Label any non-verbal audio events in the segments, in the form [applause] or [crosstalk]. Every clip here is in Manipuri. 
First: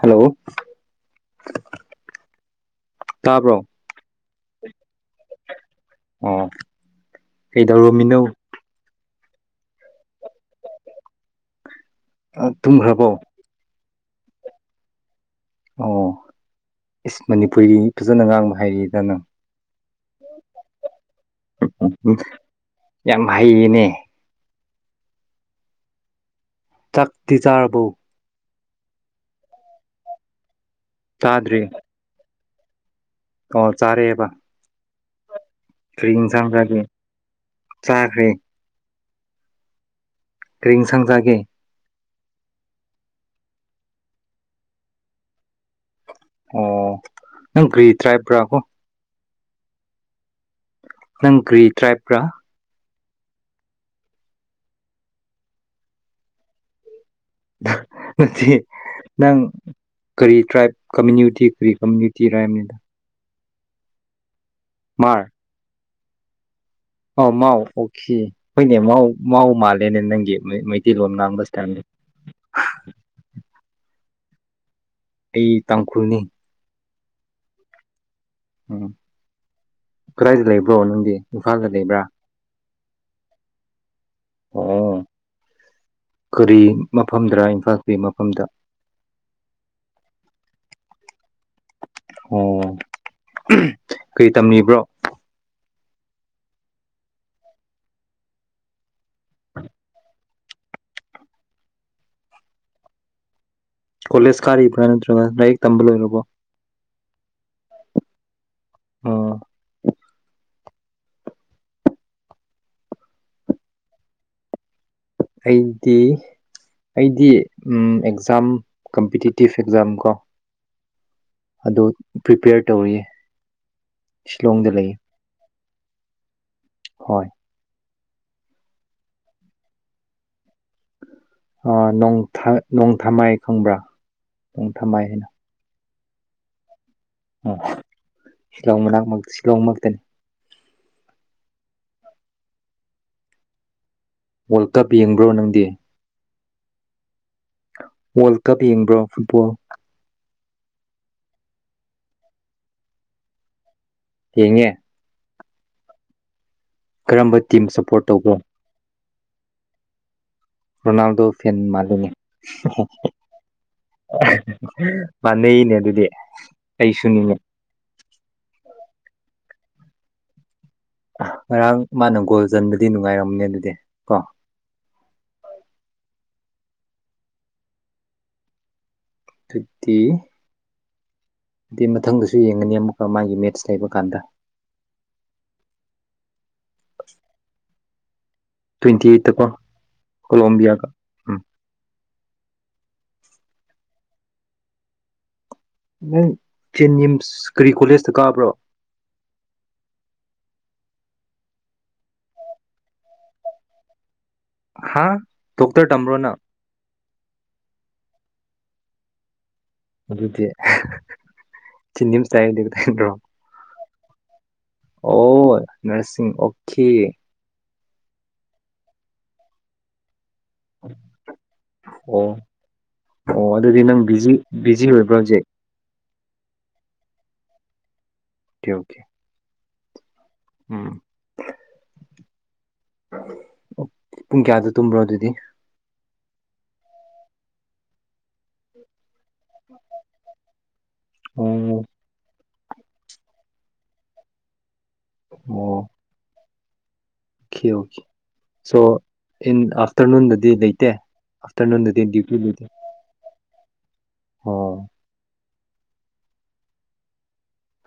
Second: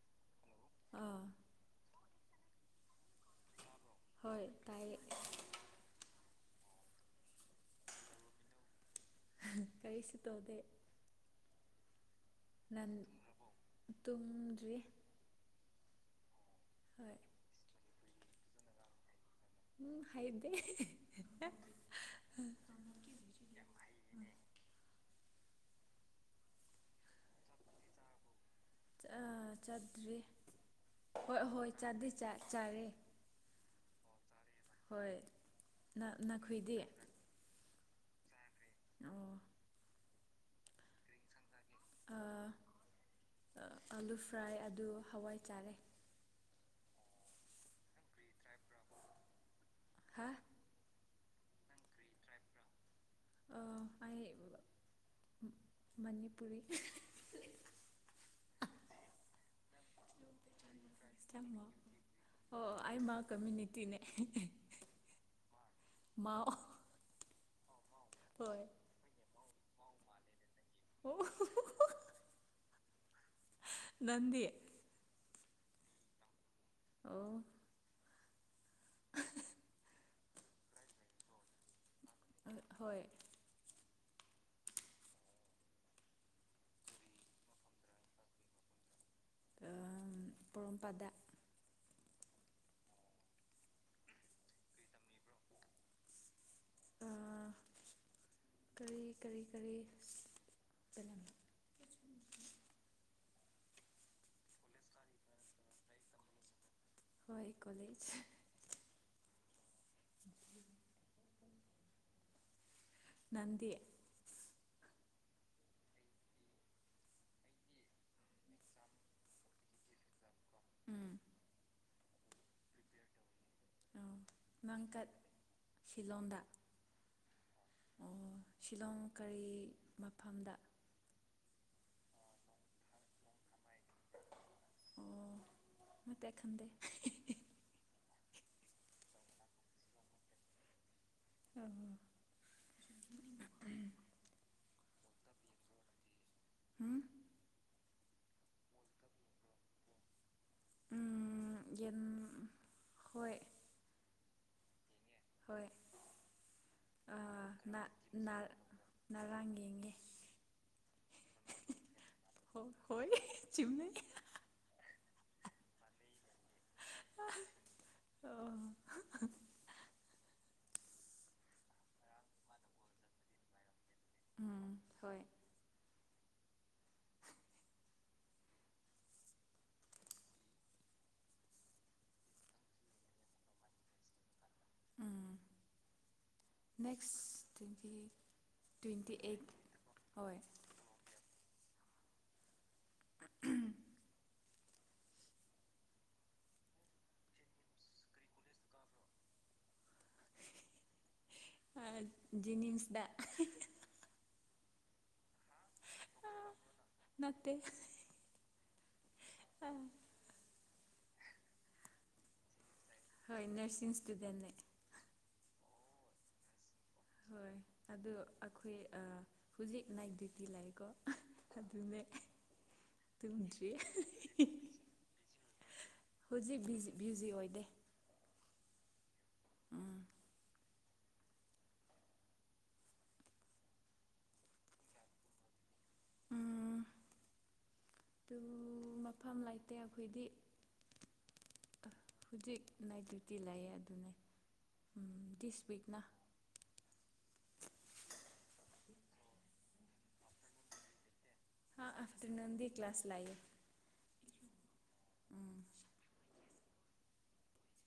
ꯍꯜꯂꯣ ꯑꯥ ꯇꯥꯄ꯭ꯔꯣ ꯍꯣꯏ ꯇꯥꯏ ꯑꯣ ꯀꯗꯧꯔꯝꯃꯤꯅꫭ ꯀꯩꯁꯤ ꯅꯟ ꯇꯨꯝꯈ꯭ꯔꯕꯣ ꯇꯣꯡꯗ꯭ꯔꯤ ꯑꯣ ꯏꯁ ꯃꯅꯤꯄꯨꯔꯤ ꯐꯖꯅ ꯉꯥꯡꯕ ꯍꯥꯏꯔꯤꯗ ꯅꯪ ꯎꯝ ꯍꯥꯏꯗꯦ ꯌꯥꯝ ꯍꯩꯌꯦꯅꯦ ꯆꯥꯛꯇꯤ ꯆꯥꯔꯕꯧ ꯆꯠꯇ꯭ꯔꯤ ꯍꯣꯏ ꯍꯣꯏ ꯆꯥꯗꯤ ꯆꯥꯏ ꯆꯔꯦ ꯀꯣ ꯆꯥꯔꯑꯦꯕ ꯍꯣꯏ ꯀꯔꯤ ꯏꯟꯁꯥꯡ ꯅꯈꯣꯏꯗꯤ ꯆꯒꯦ ꯆꯈꯔꯦ ꯑꯣ ꯀꯔꯤꯡꯁꯪꯖꯒꯦ ꯑꯂꯨ ꯐ꯭ꯔꯥꯏ ꯑꯗꯨ ꯍꯋꯥꯏ ꯆꯥꯔꯦ ꯑꯣ ꯅꯪ ꯀꯒ꯭ꯔꯤ ꯇ꯭ꯔꯥꯏꯕ꯭ꯔꯥꯀꯣ ꯍꯥ ꯅꯪ ꯒ꯭ꯔꯤ ꯇ꯭ꯔꯥꯏꯕꯔꯥ ꯑꯩ ꯃꯅꯤꯄꯨꯔꯤ ꯅꯠꯇꯥꯌꯦ ꯅꯪ ꯀꯔꯤ ꯇ꯭ꯔꯥꯏꯞ ꯀꯃꯨꯇꯤ ꯐ꯭ꯔꯤ ꯀꯃꯨꯇꯤ ꯔꯅꯤꯗ ꯀꯝꯃꯨꯅꯤꯇꯤꯅꯦ ꯃꯥꯔ ꯃꯥꯎ ꯑꯥꯎ ꯃꯥꯎ ꯍꯣꯏ ꯍꫭꯏ ꯃꯥꯎ ꯑꯩꯅ ꯅꯪꯒꯤ ꯃꯩꯇꯩ ꯂꯣꯝ ꯑꯣ ꯉꯥꯡꯕ [unintelligible] ꯅꯪꯗꯤ ꯑꯩ ꯇꯥꯡꯈꯨꯜꯅꯤ ꯑꯣ ꯎꯝ ꯀꯗꯥꯏꯗ ꯂꯩꯕ꯭ꯔꯣ ꯅꯪꯗꯤ ꯏꯝꯐꯥꯜꯗ ꯂꯩꯕ꯭ꯔꯥ ꯍꯣꯏ ꯑꯣ ꯀꯔꯤ ꯃꯐꯝꯗꯔꯥ ꯏꯝꯐꯥꯜꯒꯤ ꯃꯐꯝꯗ ꯑ ꯄꯣꯔꯣꯝꯄꯥꯠꯇ ꯑꯣ ꯀꯩ ꯇꯝꯂꯤꯕ꯭ꯔꯣ ꯀꯔꯤ ꯀꯔꯤ ꯀꯔꯤ ꯀꯣꯂꯦꯖ ꯀꯥꯔꯤꯕ꯭ꯔꯥ ꯅꯠꯇ꯭ꯔꯒ ꯂꯥꯏꯔꯤꯛ ꯇꯝꯕ ꯂꯣꯏꯔꯕꯣ ꯍꯣꯏ ꯀꯂꯦꯖ ꯑꯥ ꯅꯪꯗꯤ ꯑꯩꯗꯤ ꯑꯩꯗꯤ ꯑꯦꯛꯖꯥꯝ ꯀꯝꯄꯤꯇꯤꯇꯤꯐ ꯑꯦꯛꯖꯥꯝ ꯀꯣ ꯎꯝ ꯑꯗꯨ ꯄ꯭ꯔꯤꯄꯦꯌꯔ ꯇꯧꯔꯤꯌꯦ ꯑꯣ ꯁꯤꯂꯣꯡꯗ ꯂꯩꯌꯦ ꯅꯪꯀꯠ ꯁꯤꯂꯣꯡꯗ ꯍꯣꯏ ꯑꯣ ꯁꯤꯂꯣꯡ ꯀꯔꯤ ꯃꯐꯝꯗ ꯅꯣꯡ ꯊꯥ ꯅꯣꯡ ꯊꯥꯃꯥꯏ ꯈꯪꯕ꯭ꯔꯥ ꯅꯣꯡ ꯊꯥꯃꯥꯏ ꯍꯥꯏꯅ ꯈꯪꯗꯦ ꯈꯗꯦ ꯑꯥ ꯁꯤꯂꯣꯡ ꯃꯅꯥꯛ ꯃꯛ ꯁꯤꯂꯣꯡꯃꯛꯇꯅꯤ ꯑꯣ ꯋꯥꯔꯜ ꯀꯞ ꯌꯦꯡꯕ꯭ꯔꯣ ꯅꯪꯗꯤ ꯍꯨꯝ ꯋꯥꯔꯜ ꯀꯞ ꯌꯦꯡꯕ꯭ꯔꯣ ꯐꯨꯠꯕꯣꯜ ꯎꯝ ꯌꯦꯡ ꯍꯣꯏ ꯌꯦꯡꯉꯦ ꯍꯣꯏ ꯀꯔꯝꯕ ꯇꯤꯝ ꯁꯞꯄꯣꯔꯠ ꯇꯧꯕ꯭ꯔꯣ ꯉꯔꯥꯡ ꯌꯦꯡꯒꯦ ꯔꯣꯅꯥꯜꯗꯣ ꯐꯦꯟ ꯃꯥꯜꯂꯤꯅꯦ ꯍꯣꯏ ꯍꯣꯏ ꯆꯨꯝꯃꯦ ꯃꯥꯟꯅꯅꯩꯅꯦ ꯑꯗꯨꯗꯤ ꯑꯩꯩꯁꯨꯅꯤꯅꯦ ꯑꯣ ꯉꯔꯥꯡ ꯃꯥꯅ ꯒꯣꯜ ꯆꯟꯕꯗꯤ ꯅꯨꯡꯉꯥꯏꯔꯝꯅꯤ ꯑꯗꯨꯗꯤ ꯀꯣ ꯎꯝ ꯍꯣꯏ ꯗꯨꯗꯤ ꯗꯤ ꯃꯊꯪꯗꯁꯨ ꯌꯦꯡꯒꯅꯤ ꯑꯃꯨꯛꯀ ꯃꯥꯒꯤ ꯃꯦꯠꯁ ꯂꯩꯕ ꯀꯥꯟꯗ ꯎꯝ ꯅꯦꯛꯁ [unintelligible] ꯇ꯭ꯋꯦꯟꯇꯤ ꯑꯩꯠꯇꯀꯣ ꯍꯣꯏ ꯀꯣꯂꯣꯝꯕꯤꯌꯥꯒ ꯎꯝ [unintelligible] ꯅꯪ ꯖꯦꯟꯅꯤꯝꯁ ꯀꯔꯤ ꯀꯣꯂꯦꯖꯇ ꯀꯥꯕ꯭ꯔꯣ ꯑ ꯖꯦꯅꯤꯝꯁꯗ ꯍꯥꯥ ꯗꯣꯛꯇꯔ ꯇꯝꯕ꯭ꯔꯣ ꯅꯪ ꯅꯠꯇꯦ ꯑꯥ ꯑꯗꯨꯗꯤ ꯖꯦꯅꯤꯝꯁ ꯇ ꯍꯥꯏꯗꯤ ꯍꯣꯏ ꯅꯔꯁꯤꯡ ꯑꯗꯨꯗꯅꯦ ꯑꯣ ꯅꯔꯁꯤꯡ ꯑꯣꯈꯦ ꯑꯣ ꯍꯣꯏ ꯑꯗꯨ ꯑꯩꯈꯣꯏ ꯑꯥ ꯍꯧꯖꯤꯛ ꯅꯥꯢꯠ ꯗꯤꯌꯨ ꯑꯣ ꯑꯣ ꯇꯨꯝꯗ꯭ꯔꯤ ꯑꯗꯨꯗꯤ ꯅꯪ ꯕꯤꯖꯤ ꯕꯤꯖꯤ ꯑꯣꯏꯕ꯭ꯔꯥ ꯍꯧꯖꯤꯛ ꯍꯧꯖꯤꯛ ꯕꯤꯖꯤ ꯕꯤꯖꯤ ꯑꯣꯏꯗꯦ ꯑꯣꯀꯦ ꯑꯣꯀꯦ ꯎꯝ ꯎꯝ ꯑꯣ ꯄꯨꯡ ꯀꯌꯥꯗ ꯇꯨꯝꯕ꯭ꯔꯥ ꯑꯗꯨꯗꯤ ꯎꯝ ꯄꯨꯡ ꯃꯐꯝ ꯂꯩꯇꯦ ꯑꯩꯈꯣꯏꯗꯤ ꯑꯣ ꯍꯧꯖꯤꯛ ꯅꯥꯢꯠ ꯗꯨꯌꯨꯇꯤ ꯂꯩꯌꯦ ꯑꯗꯨꯅꯦ ꯗꯤꯁ ꯋꯤꯛ ꯅꯥ ꯑꯣꯀꯦ ꯑꯣꯀꯦ ꯁꯣ ꯏꯟ ꯑꯥꯐꯇꯔꯅꯨꯟꯗꯗꯤ ꯂꯩꯇꯦ ꯍꯥꯥ ꯑꯥꯐꯇꯔꯅꯨꯟꯗꯗꯤ ꯗ꯭ꯌꯨꯇꯤ ꯂꯩꯇꯦ ꯑꯥꯐꯇꯔꯅꯨꯟꯗꯤ ꯀ꯭ꯂꯥꯁ ꯂꯩꯌꯦ ꯑꯣ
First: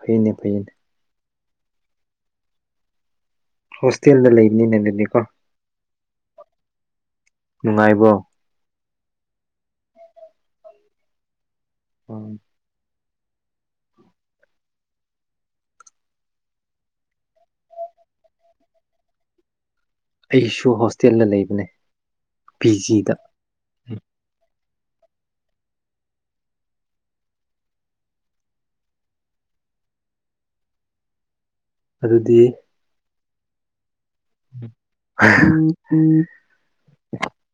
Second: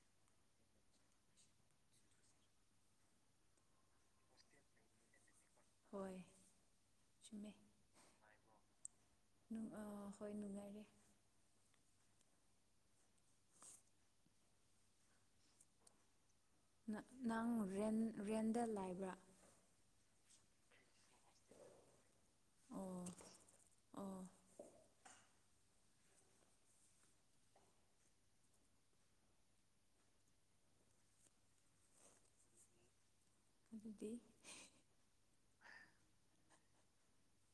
ꯐꯩꯅꯦ ꯐꯩꯅꯦ ꯍꯣꯁꯇꯦꯜꯗ ꯂꯩꯕꯅꯤꯅꯦ ꯅꯪꯗꯤ ꯀꯣ ꯍꯣꯏ ꯆꯨꯝꯃꯦ ꯅꯨꯡꯉꯥꯏꯕ꯭ꯔꯣ ꯍꯣꯏ ꯅꯨꯡꯉꯥꯏꯔꯦ ꯎꯝ ꯅ ꯅꯪꯟ ꯔꯦꯟꯗ ꯂꯥꯏꯕ꯭ꯔꯥ ꯑꯩꯁꯨ ꯍꯣꯁ ꯇꯦꯜꯗ ꯂꯩꯕꯅꯦ ꯄꯤ ꯖꯤ ꯑꯣ ꯗ ꯑꯣ ꯑꯗꯨꯗꯤ ꯑꯗꯨꯗꯤ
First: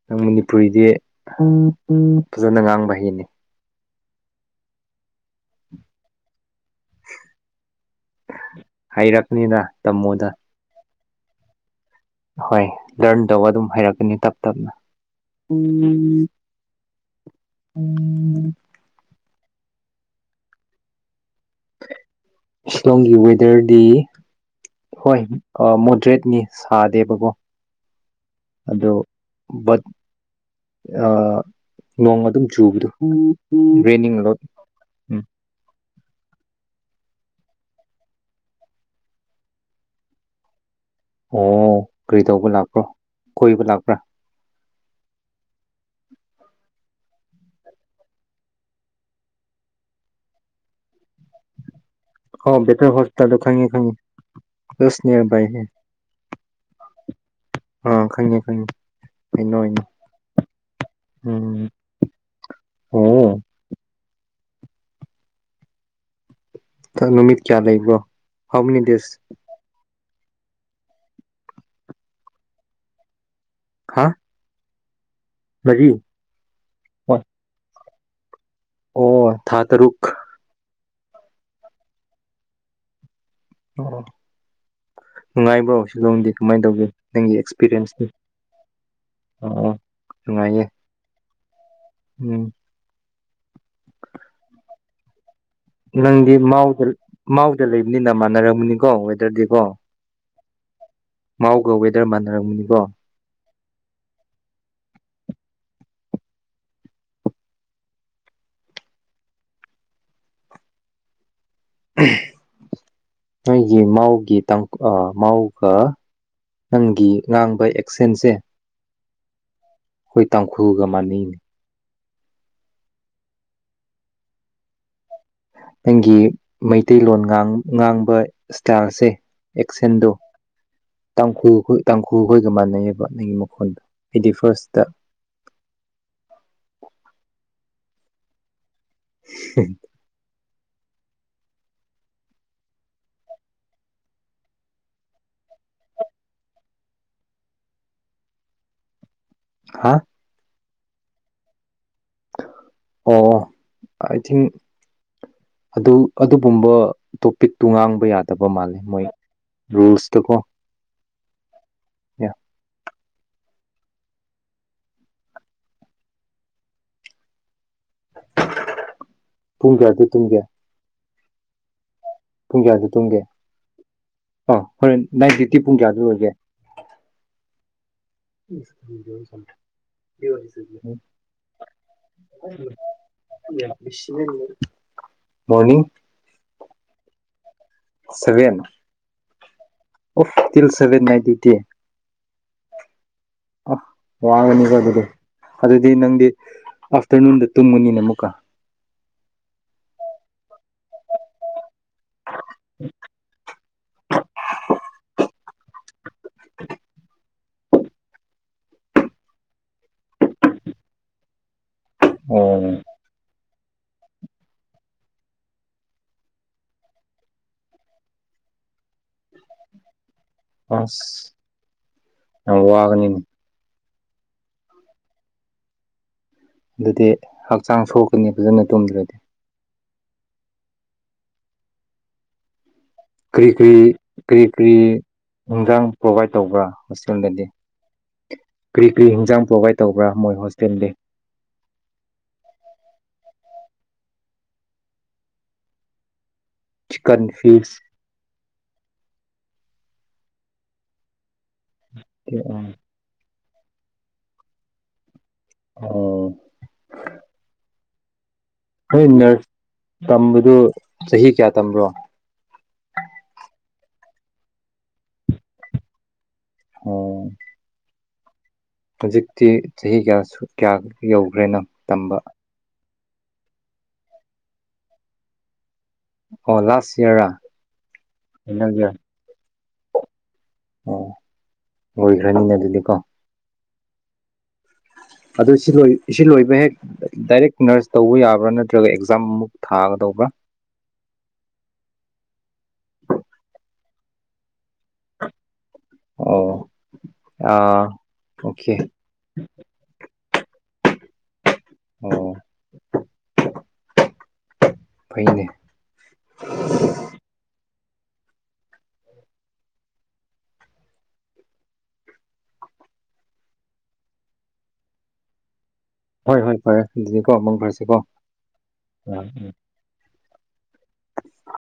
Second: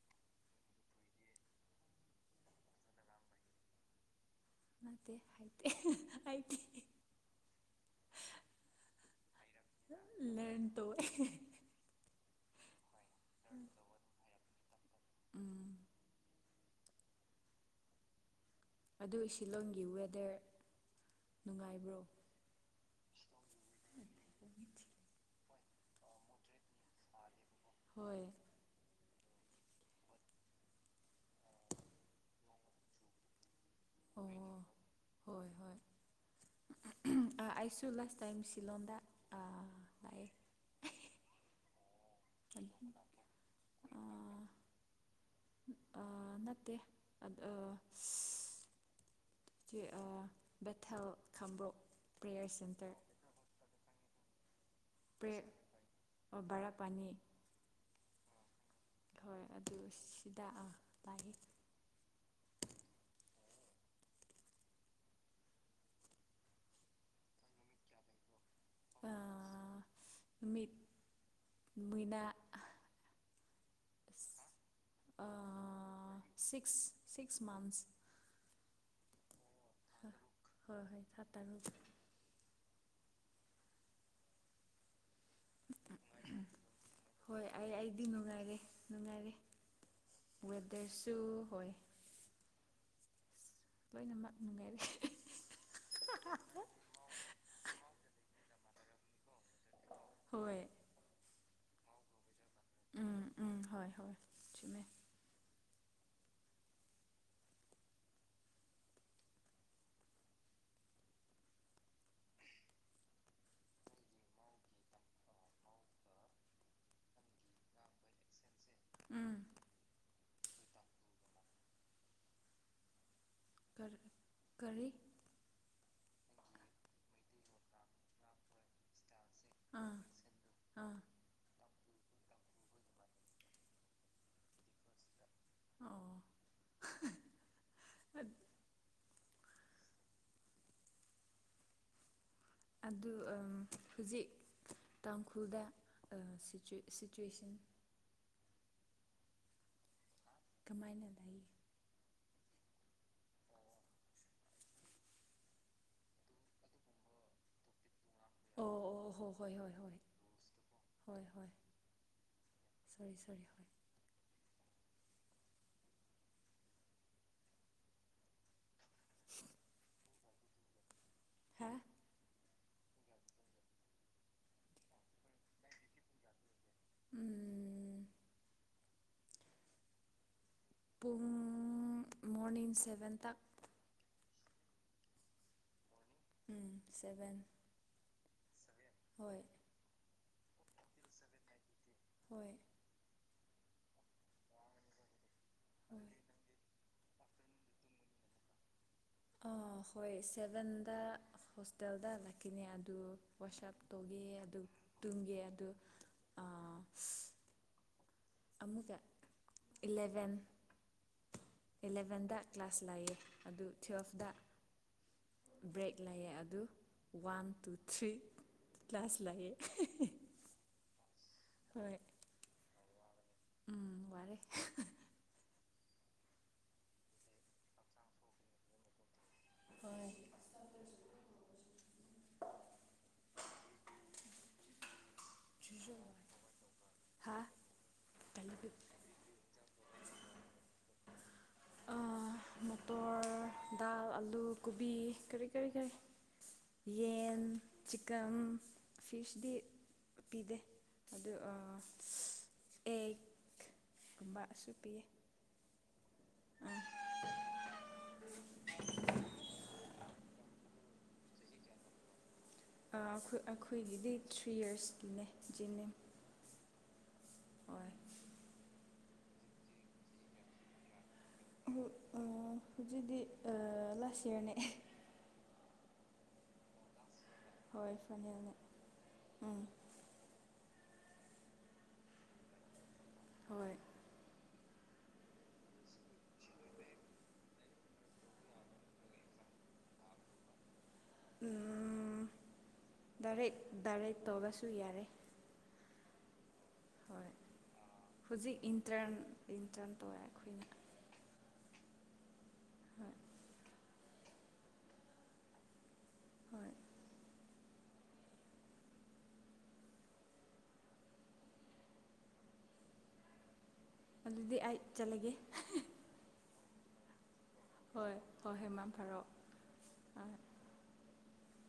ꯅꯪ ꯃꯅꯤꯄꯨꯔꯤꯗꯤ ꯐꯖꯅ ꯉꯥꯡꯕ ꯍꯩꯅꯦ ꯅꯠꯇꯦ ꯍꯩꯇꯦ ꯍꯩꯇꯤꯌꯦ ꯍꯩꯔꯛꯅꯤꯗ ꯇꯝꯃꯣꯗ ꯗꯣ ꯍꯣꯏ ꯂꯔꯟ ꯇꯧꯕ ꯑꯗꯨꯝ ꯍꯥꯏꯩꯔꯛꯀꯅꯤ ꯇꯞ ꯇꯞꯅ ꯎꯝ ꯎꯝ ꯑꯗꯨ ꯁꯤꯂꯑꯣꯡꯒꯤ ꯋꯦꯗꯔ ꯅꯨꯡꯉꯥꯏꯕ꯭ꯔꯣ ꯁꯤꯂꯣꯡꯒꯤ ꯋꯦꯗꯔꯗꯤ ꯍꯣꯏ ꯃꯣꯗꯔꯦꯠꯅꯤ ꯁꯥꯗꯦꯕꯀꯣ ꯍꯣꯏ ꯑꯗꯣ ꯕꯠ ꯅꯣꯡ ꯑꯗꯨꯝ ꯆꯨꯕꯗꯣ ꯔꯦꯅꯤꯡ ꯂꯣꯠ ꯍꯑꯣ ꯎꯝ ꯍꯣꯏ ꯍꯣꯏ ꯑꯩꯁꯨ ꯂꯥꯁ ꯇꯥꯏꯝ ꯁꯤꯂꯂꯣꯡꯗꯥ ꯑꯥ ꯂꯛꯑꯦ ꯑꯣ ꯀꯔꯤ ꯇꯧꯕ ꯂꯥꯛꯄ꯭ꯔꯣ ꯀꯣꯏꯕ ꯂꯥꯛꯄ꯭ꯔꯥ ꯑꯥ ꯅꯠꯇꯦ ꯕꯦꯊꯦꯜ ꯈꯥꯝꯕꯣꯛ ꯑꯣ ꯕꯦꯇꯜ ꯍꯣꯁꯄꯤꯇꯥꯜꯗꯑꯣ ꯈꯪꯉꯦ ꯈꯪꯉꯦ ꯁ ꯅꯅꯤꯌꯔꯕꯥꯏ ꯍꯑꯦ ꯕꯔꯥꯄꯅꯤ ꯑ ꯈꯪꯉꯦ ꯈꯪꯉꯦ ꯑꯗꯨ ꯀꯩꯅꯣꯅꯦ ꯁꯤꯗ ꯂꯥꯛꯑꯦ ꯎꯝ ꯑꯣ ꯅꯨꯃꯤꯠ ꯀꯌꯥ ꯂꯩꯕꯔꯣ ꯍꯥꯎꯃꯤꯅꯤ ꯗꯁ ꯅꯨꯃꯤꯠ ꯃꯅꯥ ꯍꯥ ꯃꯔꯤ ꯁꯤꯛꯁ ꯁꯤꯛꯁ ꯃꯟꯁ ꯑꯣ ꯊꯥ ꯇꯔꯨꯛ ꯍꯣꯏ ꯍꯣꯏ ꯊꯥ ꯇꯔꯨꯛ ꯑꯣ ꯅꯨꯡꯉꯥꯏꯕꯔꯣ ꯁꯤꯜꯂꯣꯡꯗꯤ ꯅꯥꯪꯒꯤ ꯑꯦꯛꯄꯑꯔꯏꯌꯦꯟꯇꯤ ꯀꯃꯥꯏꯅ ꯇꯧꯒꯦ ꯅꯪꯒꯤ ꯍꯣꯏ ꯑꯩ ꯑꯩꯗꯤ ꯑꯦꯛꯁꯄꯤꯔꯤꯌꯦꯟꯁꯅꯤ ꯅꯨꯡꯉꯥꯏꯔꯦ ꯅꯨꯡꯉꯥꯏꯔꯦ ꯑ ꯅꯨꯡꯉꯥꯏꯌꯦ ꯋꯦꯗꯔꯁꯨ ꯍꯣꯏ ꯎꯝ ꯂꯣꯏꯅꯃꯛ ꯅꯨꯡꯉꯥꯏꯔꯦ ꯅꯪꯗꯤ ꯃꯥꯎꯗ ꯃꯥꯎꯗ ꯂꯩꯕꯅꯤꯅ ꯃꯥꯟꯅꯔꯝꯒꯅꯤ ꯀ ꯑꯦꯗꯔꯗꯤ ꯀꯣ ꯍꯣꯏ ꯃꯥꯎꯒ ꯋꯦꯗꯔ ꯃꯥꯟꯅꯔꯝꯅꯤ [unintelligible] ꯎꯝ ꯎꯝ ꯍꯣꯏ ꯍꯣꯏ ꯆꯨꯝꯃꯦ ꯅꯣꯏꯒꯤ ꯃꯥꯎꯒꯤ ꯃꯥꯎꯒ ꯅꯪꯒꯤ ꯉꯥꯡꯕ ꯑꯦꯛꯁꯦꯟꯁꯦ [inaudible] ꯎꯝ ꯑꯩꯈꯣꯏ ꯇꯥꯡꯈꯨꯜꯒ ꯃꯅꯤꯅꯤ ꯀꯔꯤ ꯅꯪꯒꯤ ꯃꯩꯇꯩꯂꯣꯟ ꯉꯥꯡꯕ ꯏꯁꯇꯥꯏꯜꯁꯦ ꯑꯥ ꯑꯦꯛꯁꯦꯟꯗꯣ ꯑꯥ ꯇꯥꯡꯈꯨ ꯇꯥꯡꯈꯨꯜꯈꯣꯏꯒ ꯃꯥꯟꯅꯩꯑꯕ ꯅꯪꯒꯤ ꯃꯈꯣꯟꯗꯣ ꯑꯩꯗꯤ ꯐꯥꯔꯁꯇ ꯑꯣ [inaudible] ꯑꯗꯨ ꯎ ꯑꯗꯨ ꯍꯧꯖꯤꯛ ꯇꯥꯡꯈꯨꯜꯗ ꯁꯤꯆꯨꯋꯦꯁꯟ ꯍꯥꯥ ꯀꯃꯥꯏꯅ ꯂꯩ ꯑꯣ ꯑꯥꯏ ꯊꯤꯡ ꯑꯗꯨ ꯑꯗꯨꯒꯨꯝꯕ ꯇꯣꯄꯤꯛꯇꯨ ꯉꯥꯡꯕ ꯌꯥꯗꯦ ꯇꯕ ꯃꯥꯦ ꯑꯣ ꯃꯣꯏ ꯑꯣ ꯍꯣ ꯍꯣꯏ ꯍꯣꯏ ꯍꯣꯏ ꯔꯨꯜꯁꯇ ꯀꯣ ꯍꯣꯏ ꯍꯣꯏ ꯌꯥ ꯁꯔꯤ ꯁꯔꯤ ꯍꯣꯏ ꯄꯨꯡ ꯀꯌꯥꯗ ꯇꯨꯡ ꯀꯌꯥ ꯍꯥ ꯄꯨꯡ ꯀꯌꯥꯗꯨ ꯇꯨꯝꯒꯦ ꯑꯣ ꯍꯣꯔꯦꯟ ꯅꯥꯏꯟ ꯐꯤꯇꯤ ꯄꯨꯡ ꯀꯌꯥꯗꯨ ꯂꯣꯏꯒꯦ ꯎꯝ ꯄꯨꯡ ꯃꯣꯔꯅꯤꯡ ꯁꯚꯦꯟ ꯇꯛ ꯎꯝ [unintelligible] ꯁꯤ ꯃꯣꯅꯤ ꯎꯝ ꯁꯚꯦꯟ ꯁꯚꯦꯟ ꯍꯣꯏ ꯇ ꯁꯚꯦꯟ ꯅꯥꯏꯟꯇꯤ ꯇ ꯍꯣꯏ ꯑ ꯋꯥꯉꯅꯤ ꯀ ꯑꯗꯨꯗꯤ ꯑꯗꯨꯗꯤ ꯍꯣꯏ ꯅꯪꯗꯤ ꯑꯥꯐꯇꯔꯅꯨꯟꯗ ꯇꯨꯝꯒꯨꯅꯤꯅ ꯑꯃꯨꯛꯀꯥ ꯑ ꯍꯣꯏ ꯁꯚꯦꯟꯗ ꯍꯣꯇꯦꯜꯗꯜꯂꯛꯈꯤꯅꯦ ꯑꯗꯨ ꯋꯥꯁꯑꯞ ꯇꯧꯈꯤ ꯑꯗꯨ ꯇꯨꯡꯒꯦ ꯑꯗꯨ ꯑꯃꯨꯛꯀ ꯏꯂꯦꯚꯦꯟ ꯑꯦꯂꯚꯦꯟꯗ ꯑꯣ ꯀ꯭ꯂꯥꯁ ꯂꯥꯛꯑꯦ ꯑꯗꯨ ꯇꯨꯋꯦꯜꯐꯇ ꯕ꯭ꯔꯦꯛ ꯂꯩꯑꯦ ꯑꯗꯨ ꯋꯥꯟ ꯇꯨ ꯊ꯭ꯔꯤ ꯀ꯭ꯂꯥꯁ ꯂꯩꯌꯦꯦ ꯍ ꯋꯥꯒꯅꯤ ꯎ ꯎꯝ ꯋꯥꯔꯦ ꯑꯗꯨꯗꯤ ꯍꯛꯆꯥꯡ ꯁꯣꯛꯀꯅꯤ ꯐꯖꯅ ꯇꯨꯝꯗ꯭ꯔꯗꯤ ꯍꯣꯏ ꯀꯔꯤ ꯀꯔꯤꯔꯤ ꯍꯤꯟꯖꯥꯡ ꯄ꯭ꯔꯣꯚꯥꯏꯠ ꯇꯧꯕ꯭ꯔꯥ ꯍꯥ ꯍꯣꯁꯇꯦꯜꯗꯗꯤ ꯀꯔꯤ ꯀꯔꯤ ꯍꯤꯟꯖꯥꯡ ꯄ꯭ꯔꯣꯚꯥꯏꯠ ꯇꯧꯕ꯭ꯔꯥ ꯃꯣꯏ ꯍꯣꯁꯇꯦꯜꯗꯤ ꯃꯇꯣꯔ ꯗꯥꯜ ꯑꯥꯂꯨ ꯀꯣꯕꯤ ꯀꯔꯤ ꯀꯔꯤ ꯀꯔꯤ ꯆꯤꯛꯀꯟ ꯌꯦꯟ ꯐꯤꯁ ꯆꯤꯛꯀꯝ ꯐꯤꯁꯗꯤ ꯄꯤꯤꯗꯦ ꯑꯗꯨ ꯑꯦ ꯕꯁꯨ ꯄꯤ ꯑꯣ ꯅꯣꯏ ꯅꯔꯁ ꯇꯝꯕꯗꯨ ꯆꯍꯤ ꯀꯌꯥ ꯇꯝꯕ꯭ꯔꯣ ꯑꯩꯈꯣꯏ ꯑꯩꯈꯣꯏꯒꯤꯗꯤ ꯊ꯭ꯔꯤ ꯌꯔꯁꯀꯤꯅꯦ ꯖꯦꯅꯤꯝ ꯑꯣ ꯍꯧꯖꯤꯛꯇꯤ ꯆꯍꯤ ꯀꯌꯥ ꯀꯌꯥꯒ ꯌꯧꯈ꯭ꯔꯦ ꯅꯪ ꯇꯝꯕ ꯍꯧꯖꯤꯛꯗꯤ ꯂꯥꯁ ꯏꯌꯥꯔꯅꯦ ꯑꯣ ꯂꯥꯁ ꯏꯔꯥ ꯍꯣꯏ ꯐꯅꯤꯅ ꯑꯣ ꯑꯣꯏꯈ꯭ꯔꯅꯤꯅ ꯑꯗꯨꯗꯤꯀꯣ ꯍꯣꯏ ꯑꯗꯨ ꯁꯤ ꯂꯣꯏ ꯁꯤ ꯂꯣꯏꯕ ꯍꯦꯛ ꯗꯥꯏꯔꯦꯛ ꯅꯔꯁ ꯇꯧꯕ ꯌꯥꯕ꯭ꯔꯥ ꯅꯠꯇ꯭ꯔꯒ ꯑꯦꯛꯖꯥꯝꯃꯨꯛ ꯊꯥꯒꯗꯧꯕ꯭ꯔꯥ ꯗꯥꯔꯦꯠ ꯗꯥꯔꯦꯠ ꯇꯧꯕꯁꯨ ꯌꯥꯔꯦ ꯑꯣ ꯍꯣꯏ ꯑꯥ ꯍꯧꯖꯤꯛ ꯑꯣꯀꯦ ꯏꯟꯇꯔꯟ ꯏꯟꯇꯔꯟ ꯇꯧꯋꯦ ꯑꯩꯈꯣꯏꯅ ꯑꯣ ꯍꯣꯏ ꯐꯥꯏꯅꯦ [inaudible] ꯍꯣꯏ ꯑꯗꯨꯗꯤ ꯑꯩ ꯆꯂꯒꯦ ꯍꯣꯏ ꯍꯣꯏ ꯐꯔꯦ ꯀꯣ ꯃꯪ ꯐꯔꯁꯤ ꯀꯣ ꯍꯣꯏ ꯍꯣꯏ ꯍꯣꯏ ꯃꯪ ꯐꯔꯣ ꯎꯝ ꯎꯝ ꯑꯥ